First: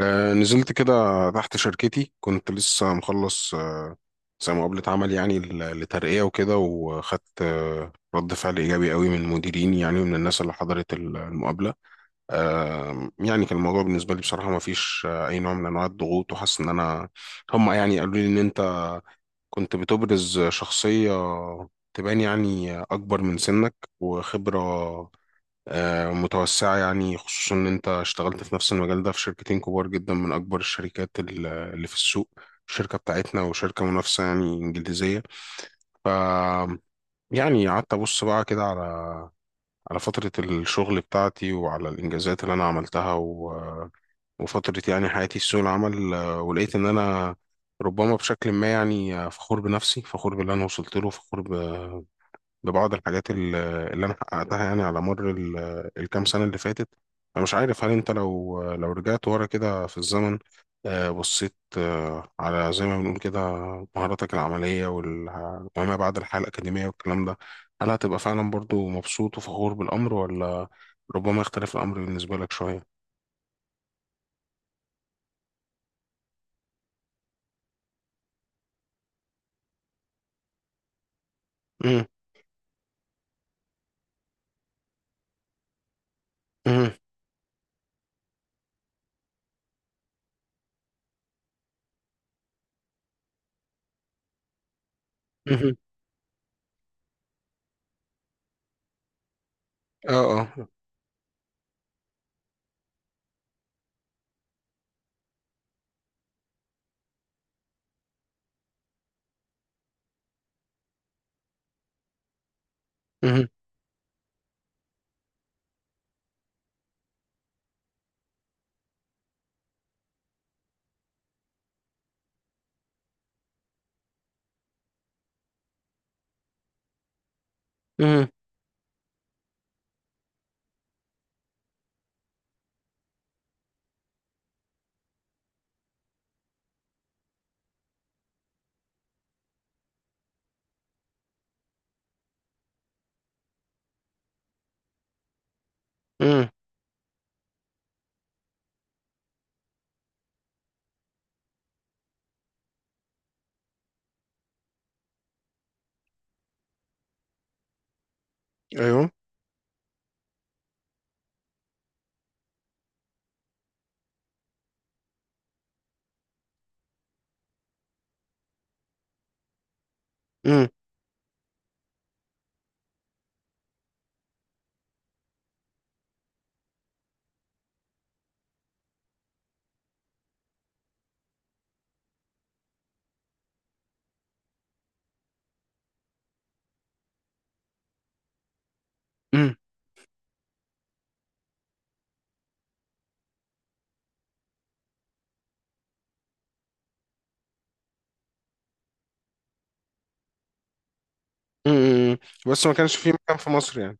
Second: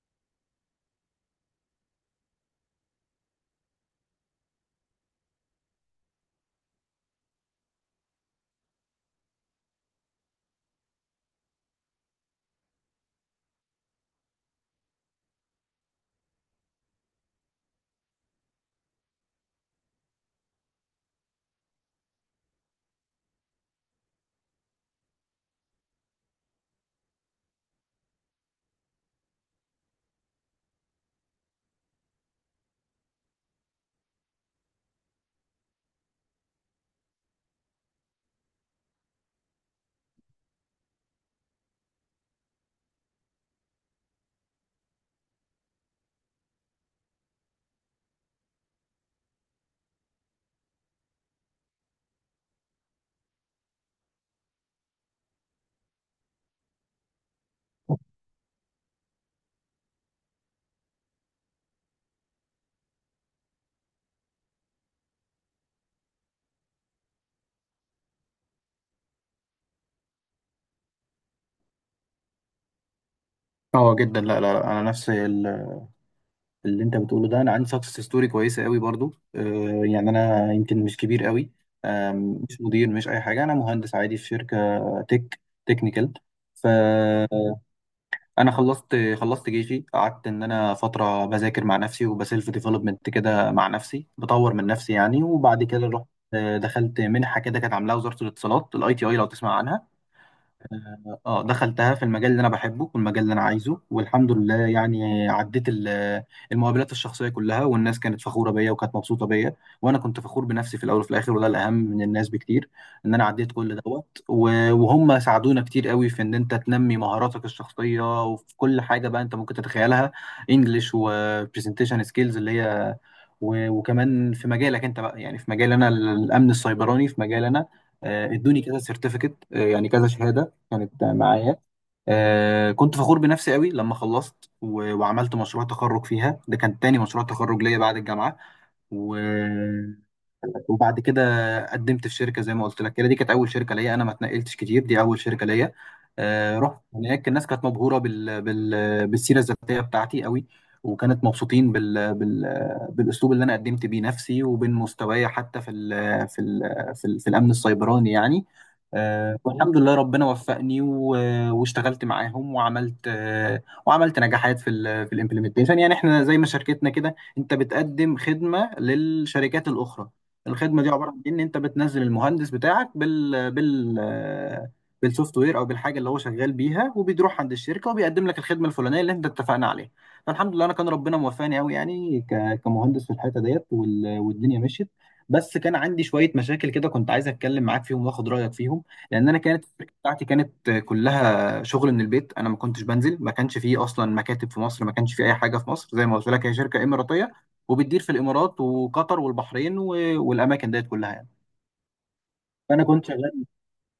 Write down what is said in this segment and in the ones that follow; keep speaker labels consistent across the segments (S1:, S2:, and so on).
S1: نزلت كده تحت شركتي كنت لسه مخلص زي مقابلة عمل يعني لترقية وكده وخدت رد فعل إيجابي قوي من مديريني يعني ومن الناس اللي حضرت المقابلة. يعني كان الموضوع بالنسبة لي بصراحة ما فيش أي نوع من أنواع الضغوط وحاسس إن أنا هم يعني قالوا لي إن أنت كنت بتبرز شخصية تبان يعني أكبر من سنك وخبرة متوسعة يعني خصوصا إن أنت اشتغلت في نفس المجال ده في شركتين كبار جدا من أكبر الشركات اللي في السوق، الشركة بتاعتنا وشركة منافسة يعني إنجليزية. ف يعني قعدت أبص بقى كده على فترة الشغل بتاعتي وعلى الإنجازات اللي أنا عملتها وفترة يعني حياتي في سوق العمل، ولقيت إن أنا ربما بشكل ما يعني فخور بنفسي، فخور باللي أنا وصلت له، فخور ببعض الحاجات اللي انا حققتها يعني على مر الكام سنه اللي فاتت. انا مش عارف هل انت لو رجعت ورا كده في الزمن، بصيت على، زي ما بنقول كده، مهاراتك العمليه وما بعد الحياه الاكاديميه والكلام ده، هل هتبقى فعلا برضو مبسوط وفخور بالامر؟ ولا ربما يختلف الامر بالنسبه لك شويه؟
S2: اه جدا لا لا لا، انا نفس اللي انت بتقوله ده. انا عندي سكسس ستوري كويسه قوي برضو. يعني انا يمكن مش كبير قوي.
S1: مم.
S2: مش مدير مش اي حاجه. انا مهندس عادي في شركه تك تكنيكال.
S1: مم.
S2: فانا خلصت جيشي. قعدت ان انا فتره بذاكر مع نفسي وبسيلف ديفلوبمنت كده مع نفسي، بطور من نفسي يعني. وبعد
S1: مم.
S2: كده رحت دخلت منحه كده كانت عاملاها وزاره الاتصالات، ITI، لو تسمع عنها.
S1: اه اه.
S2: اه دخلتها في المجال اللي انا بحبه والمجال اللي انا عايزه. والحمد لله يعني عديت المقابلات الشخصيه كلها، والناس كانت فخوره بيا وكانت مبسوطه بيا. وانا كنت فخور بنفسي في الاول وفي الاخر، وده الاهم من الناس بكتير. ان انا
S1: مم.
S2: عديت كل دوت، و- وهم ساعدونا كتير قوي في ان انت تنمي مهاراتك الشخصيه وفي كل حاجه بقى انت ممكن تتخيلها، انجلش وبرزنتيشن سكيلز اللي هي. و- وكمان في مجالك انت بقى، يعني في مجال انا الامن السيبراني، في مجال انا
S1: مم.
S2: ادوني كذا سيرتيفيكت، يعني كذا شهاده كانت معايا. آه كنت فخور بنفسي قوي لما خلصت و... وعملت مشروع تخرج فيها. ده كان تاني مشروع تخرج ليا بعد الجامعة. و... لك. وبعد كده قدمت في شركه زي ما قلت لك كده. دي كانت اول شركه ليا، انا ما اتنقلتش كتير، دي اول شركه ليا.
S1: مم.
S2: رحت هناك، الناس كانت مبهوره بالسيره الذاتيه بتاعتي قوي. وكانت مبسوطين بالاسلوب اللي انا قدمت بيه نفسي، وبين مستواي حتى في الامن السيبراني يعني.
S1: ايوه.
S2: والحمد لله ربنا وفقني واشتغلت معاهم، وعملت نجاحات في الامبلمنتيشن. يعني احنا زي ما شركتنا كده، انت بتقدم خدمه للشركات الاخرى.
S1: مم.
S2: الخدمه دي عباره عن إيه؟ ان انت بتنزل المهندس بتاعك بالسوفت وير او بالحاجه اللي هو شغال بيها، وبيروح عند الشركه وبيقدم لك الخدمه الفلانيه اللي انت اتفقنا عليها. فالحمد لله انا كان ربنا موفقني قوي يعني كمهندس في الحته ديت، وال- والدنيا مشيت. بس كان عندي شويه مشاكل كده، كنت عايز اتكلم معاك فيهم واخد رايك فيهم. لان انا
S1: مم.
S2: كانت الشركه بتاعتي كانت كلها شغل من البيت. انا ما كنتش بنزل، ما كانش فيه اصلا مكاتب في مصر، ما كانش فيه اي حاجه في مصر زي ما قلت لك. هي شركه اماراتيه، وبتدير في الامارات وقطر والبحرين و- والاماكن ديت كلها يعني.
S1: مم. مم. بس ما
S2: فانا
S1: كانش
S2: كنت
S1: في مكان
S2: شغال،
S1: في مصر يعني؟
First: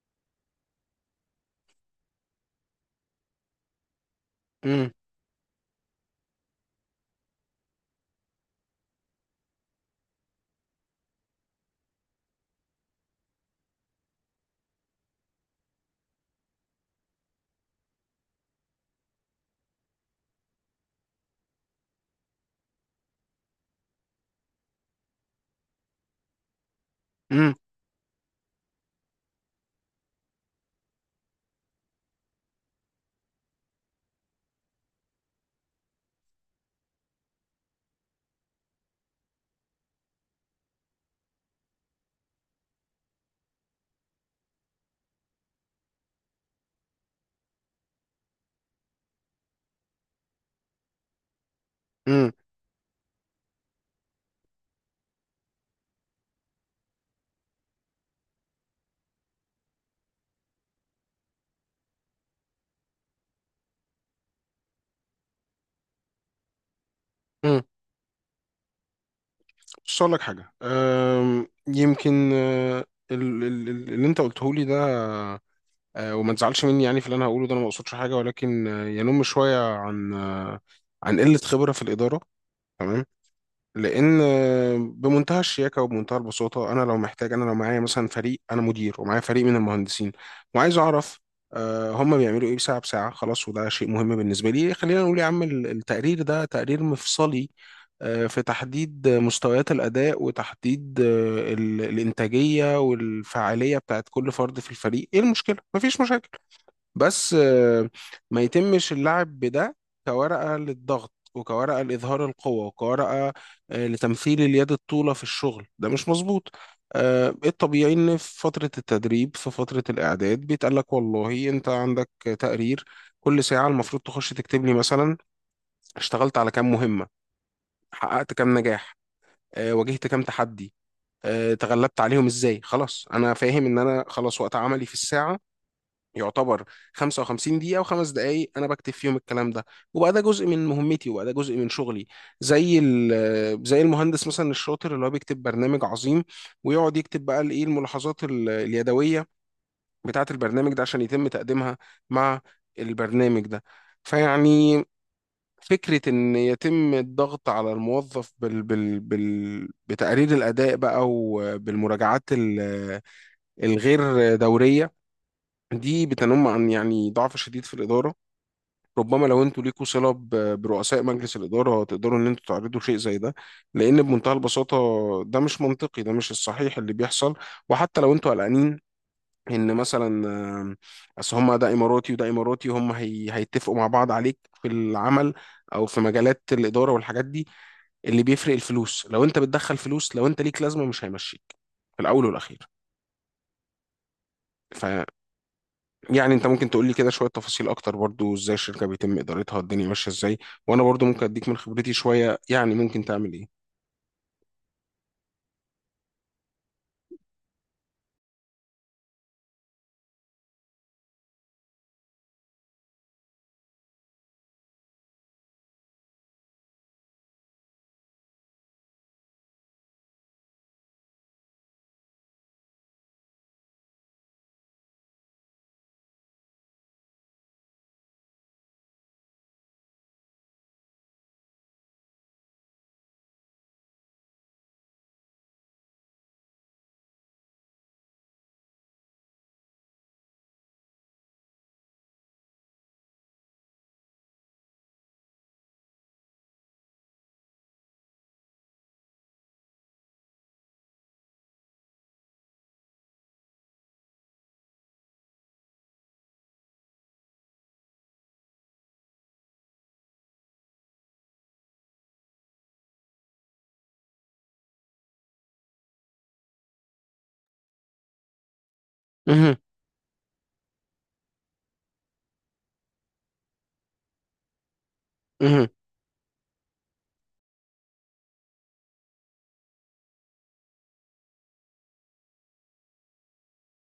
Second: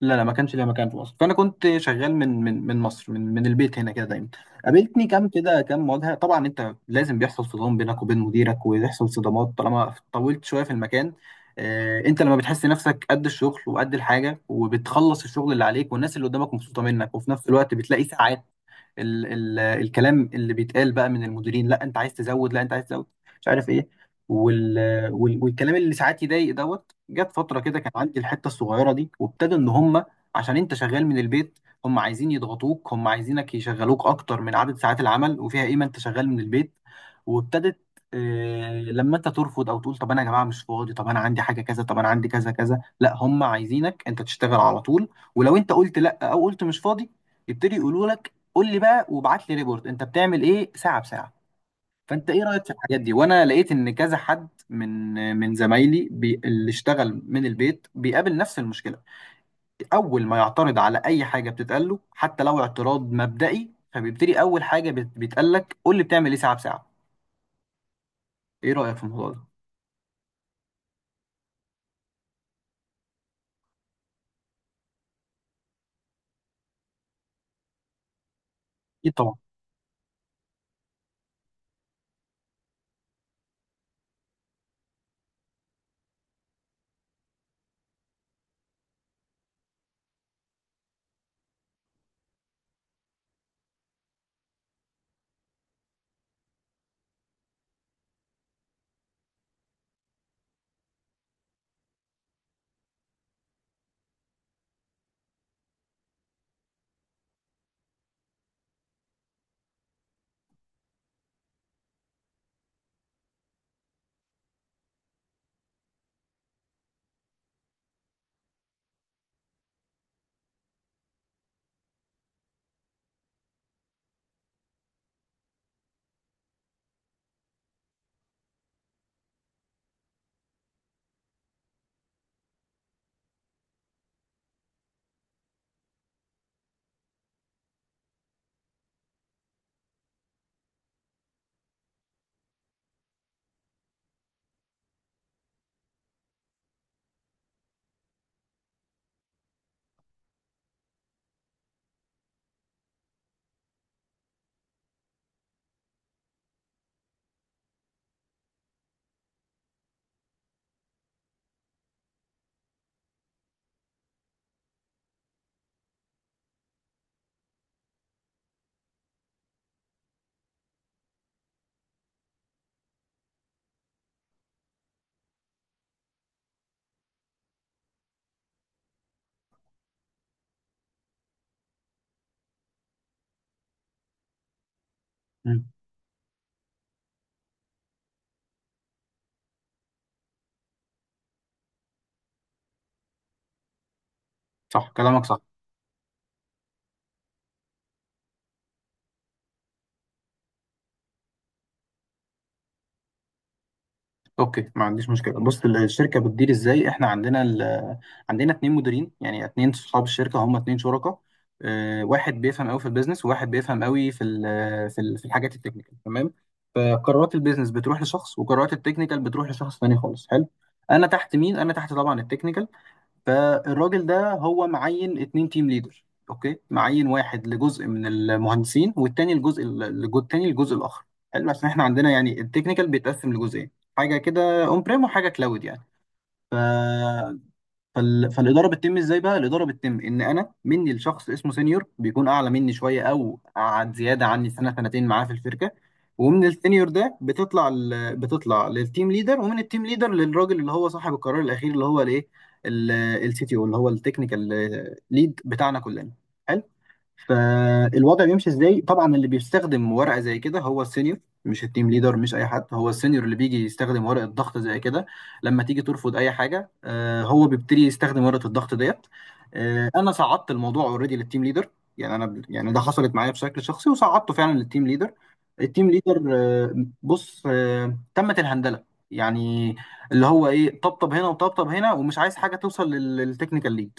S2: لا لا ما كانش ليا مكان في مصر. فانا كنت شغال من مصر، من من البيت هنا كده دايما.
S1: مم.
S2: قابلتني كام كده، كام مواجهه. طبعا انت لازم بيحصل صدام بينك وبين مديرك، ويحصل صدامات طالما طولت شويه في المكان. انت لما بتحس نفسك قد الشغل وقد الحاجه، وبتخلص الشغل اللي عليك، والناس اللي قدامك مبسوطه منك، وفي نفس الوقت بتلاقي ساعات ال ال الكلام اللي بيتقال بقى من المديرين، لا انت عايز تزود، لا انت عايز تزود، مش عارف ايه، وال وال- والكلام اللي ساعات يضايق دوت. جت
S1: مم.
S2: فتره كده كان عندي الحته الصغيره دي، وابتدى ان هم، عشان انت شغال من البيت، هم عايزين يضغطوك، هم عايزينك يشغلوك اكتر من عدد ساعات العمل. وفيها قيمه انت شغال من البيت. وابتدت لما انت ترفض او تقول طب انا يا جماعه مش فاضي، طب انا عندي حاجه كذا، طب انا عندي كذا كذا، لا هم عايزينك انت تشتغل على طول. ولو انت قلت لا او قلت مش فاضي، يبتدي يقولوا لك قول لي بقى وابعت لي ريبورت انت بتعمل ايه ساعه بساعه. فانت
S1: مم.
S2: ايه رايك في الحاجات دي؟ وانا لقيت ان كذا حد من من زمايلي بي اللي اشتغل من البيت بيقابل نفس المشكله. اول ما يعترض على اي حاجه بتتقال له، حتى لو اعتراض مبدئي، فبيبتدي اول حاجه بيتقال لك قول لي بتعمل ايه ساعه بساعه.
S1: امم.
S2: ايه رايك في الموضوع ده؟
S1: بص اقول لك حاجه، يمكن اللي انت قلته لي ده، وما تزعلش مني يعني في اللي انا هقوله ده، انا ما اقصدش حاجه ولكن
S2: اكيد
S1: ينم
S2: طبعا.
S1: شويه عن عن قله خبره في الاداره. تمام. لان بمنتهى الشياكه وبمنتهى البساطه، انا لو محتاج، انا لو معايا مثلا فريق، انا مدير ومعايا فريق من المهندسين وعايز اعرف هم بيعملوا ايه ساعه بساعه، خلاص، وده شيء مهم بالنسبه لي، خلينا نقول يا عم التقرير ده تقرير مفصلي في تحديد مستويات الاداء وتحديد الانتاجيه والفعاليه بتاعت كل فرد في الفريق، ايه المشكله؟ مفيش مشاكل. بس ما يتمش اللعب بده كورقة للضغط وكورقة لإظهار القوة وكورقة لتمثيل اليد الطولة في الشغل، ده مش مظبوط. الطبيعي إن في فترة التدريب، في فترة الإعداد، بيتقال لك والله أنت عندك تقرير كل ساعة المفروض تخش تكتب لي مثلا اشتغلت على كام مهمة، حققت كام نجاح، واجهت كام تحدي، تغلبت عليهم ازاي. خلاص انا فاهم ان انا خلاص وقت عملي في الساعة يعتبر 55 دقيقة وخمس دقايق أنا بكتب فيهم الكلام ده، وبقى ده جزء من مهمتي وبقى ده جزء من شغلي، زي زي المهندس مثلا الشاطر اللي هو بيكتب برنامج عظيم ويقعد يكتب بقى الإيه الملاحظات اليدوية بتاعة البرنامج ده عشان يتم تقديمها مع البرنامج ده. فيعني فكرة إن يتم الضغط على الموظف بال بال بال بتقرير الأداء بقى وبالمراجعات الغير دورية دي بتنم عن يعني ضعف شديد في الإدارة. ربما لو انتوا ليكوا صلة برؤساء مجلس الإدارة تقدروا ان انتوا تعرضوا شيء زي ده، لأن بمنتهى البساطة ده مش منطقي، ده مش الصحيح اللي بيحصل. وحتى لو انتوا قلقانين ان مثلا اصل هم ده اماراتي وده اماراتي هي هيتفقوا مع بعض عليك في العمل
S2: مم.
S1: او في مجالات الإدارة والحاجات دي، اللي بيفرق الفلوس، لو انت بتدخل فلوس لو انت ليك لازمة مش هيمشيك في الأول والأخير.
S2: صح كلامك صح.
S1: يعني انت ممكن تقول لي كده شوية تفاصيل اكتر برضو ازاي الشركة بيتم ادارتها، الدنيا ماشية ازاي، وانا برضو ممكن اديك من خبرتي شوية يعني ممكن تعمل ايه.
S2: اوكي ما عنديش مشكله. بص الشركه بتدير ازاي؟ احنا عندنا عندنا 2 مديرين، يعني 2 صحاب الشركه، هم 2 شركاء. اه، واحد بيفهم قوي في البيزنس، وواحد بيفهم قوي في الحاجات التكنيكال، تمام. فقرارات البيزنس بتروح لشخص، وقرارات التكنيكال بتروح لشخص تاني خالص. حلو. انا تحت مين؟ انا تحت طبعا التكنيكال. فالراجل ده هو معين 2 تيم ليدر، اوكي، معين واحد لجزء من المهندسين، والتاني الجزء التاني الجزء الاخر. حلو، عشان احنا عندنا يعني التكنيكال بيتقسم لجزئين، حاجه كده اون بريم وحاجه كلاود يعني. ف فالاداره بتتم ازاي بقى؟ الاداره بتتم ان انا مني لشخص اسمه سينيور، بيكون اعلى مني شويه او قعد زياده عني سنة سنتين معاه في الشركه. ومن السينيور ده بتطلع للتيم ليدر، ومن التيم ليدر للراجل اللي هو صاحب القرار الاخير، اللي هو الايه، CTO، اللي هو التكنيكال ليد بتاعنا كلنا. حلو؟ فالوضع بيمشي ازاي؟ طبعا اللي بيستخدم ورقه زي كده هو السينيور، مش التيم ليدر، مش اي حد، هو السينيور اللي بيجي يستخدم ورقه ضغط زي كده. لما تيجي ترفض اي حاجه، هو بيبتدي يستخدم ورقه الضغط ديت.
S1: مهم.
S2: انا صعدت الموضوع اوريدي للتيم ليدر. يعني انا، يعني ده حصلت معايا بشكل شخصي وصعدته فعلا للتيم ليدر.
S1: مهم.
S2: التيم ليدر بص، تمت الهندله، يعني اللي هو ايه، طبطب هنا وطبطب هنا، ومش عايز حاجه توصل للتكنيكال ليد.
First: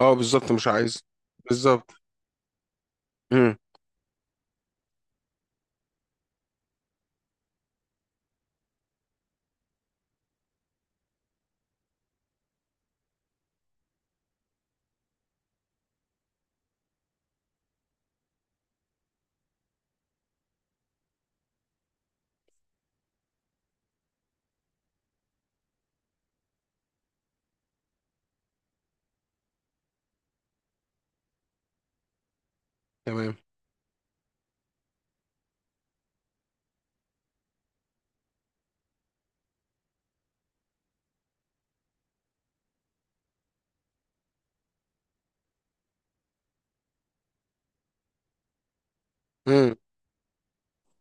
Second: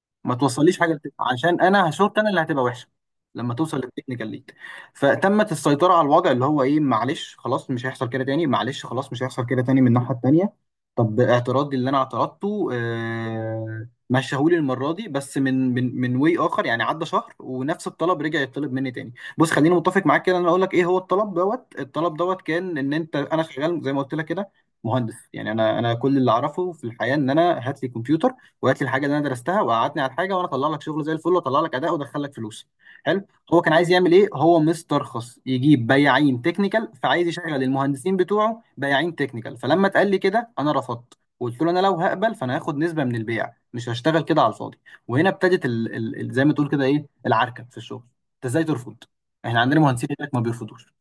S1: اه
S2: ما
S1: بالظبط مش
S2: توصليش حاجه
S1: عايز.
S2: عشان انا
S1: بالظبط.
S2: هشوط، انا اللي هتبقى وحشه لما
S1: مم.
S2: توصل للتكنيكال ليك. فتمت السيطره على الوضع، اللي هو ايه، معلش خلاص مش هيحصل كده تاني، معلش خلاص مش هيحصل كده تاني. من الناحيه التانيه، طب اعتراضي اللي انا اعترضته آه مشاهولي المره دي. بس من واي اخر، يعني عدى شهر ونفس الطلب رجع يطلب مني تاني. بص خليني متفق معاك كده، انا اقول لك ايه هو الطلب دوت. الطلب دوت كان ان انت، انا شغال زي ما قلت لك كده مهندس، يعني انا كل اللي اعرفه في الحياه ان انا هات لي كمبيوتر، وهات لي الحاجه اللي انا درستها، وقعدني على الحاجه وانا اطلع لك شغل زي الفل، واطلع لك اداء، وادخل لك فلوس. حلو.
S1: تمام.
S2: هو كان عايز يعمل ايه؟ هو مسترخص يجيب بياعين تكنيكال، فعايز يشغل المهندسين بتوعه بياعين تكنيكال. فلما اتقال لي كده انا رفضت، وقلت له انا لو هقبل فانا هاخد نسبه من البيع، مش هشتغل كده على الفاضي. وهنا ابتدت زي ما تقول كده ايه العركه في الشغل. انت ازاي ترفض؟ احنا
S1: مم.
S2: عندنا مهندسين هناك ما بيرفضوش.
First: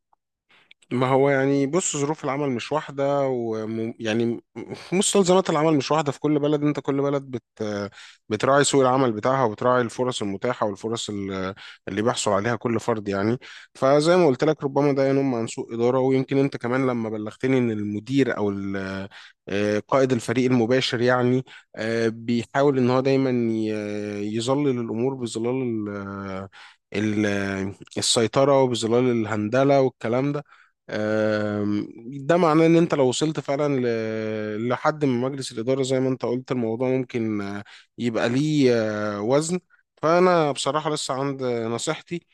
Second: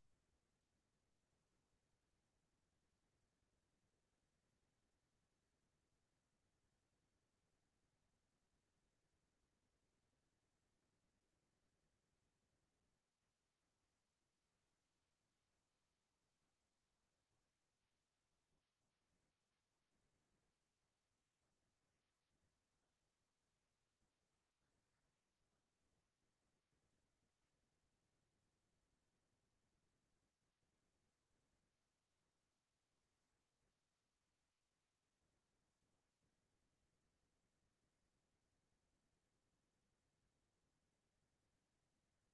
S1: ما هو يعني بص ظروف العمل مش واحدة، ويعني مستلزمات العمل مش واحدة في كل بلد، انت كل بلد بتراعي سوق العمل بتاعها وبتراعي الفرص المتاحة والفرص اللي بيحصل عليها كل فرد يعني. فزي ما قلت لك ربما ده ينم عن سوء إدارة، ويمكن انت كمان لما بلغتني ان المدير او قائد الفريق المباشر يعني بيحاول ان هو دايما يظلل الامور بظلال ال- السيطرة وبظلال الهندلة والكلام ده، آم، ده معناه ان انت لو وصلت فعلا لحد من مجلس الاداره زي ما انت قلت، الموضوع ممكن يبقى ليه وزن. فانا بصراحه لسه عند نصيحتي.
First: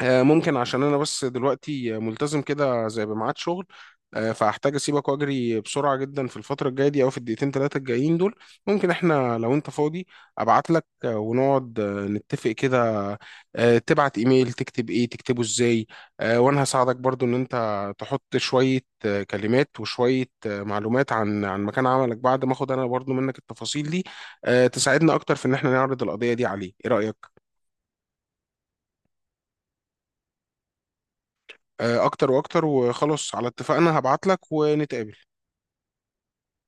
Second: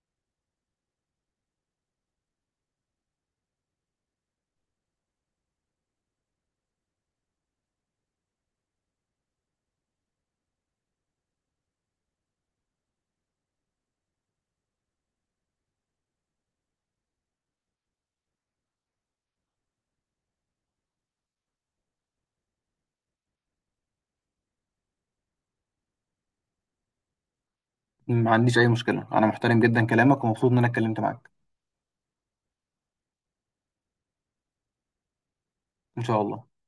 S1: ممكن، عشان انا بس دلوقتي ملتزم كده زي بميعاد شغل، فهحتاج اسيبك واجري بسرعه جدا في الفتره الجايه دي او في الدقيقتين 3 الجايين دول، ممكن احنا لو انت فاضي ابعت لك ونقعد نتفق كده، تبعت ايميل تكتب ايه تكتبه ازاي، وانا هساعدك برضو ان انت تحط شويه كلمات وشويه معلومات عن مكان عملك بعد ما اخد انا برضو منك التفاصيل دي، تساعدنا اكتر في ان احنا نعرض القضيه دي عليه، ايه رايك؟
S2: ما عنديش اي مشكله، انا محترم جدا كلامك ومبسوط ان انا اتكلمت معاك،
S1: اكتر واكتر، وخلاص على اتفاقنا هبعت لك ونتقابل.
S2: ان شاء الله.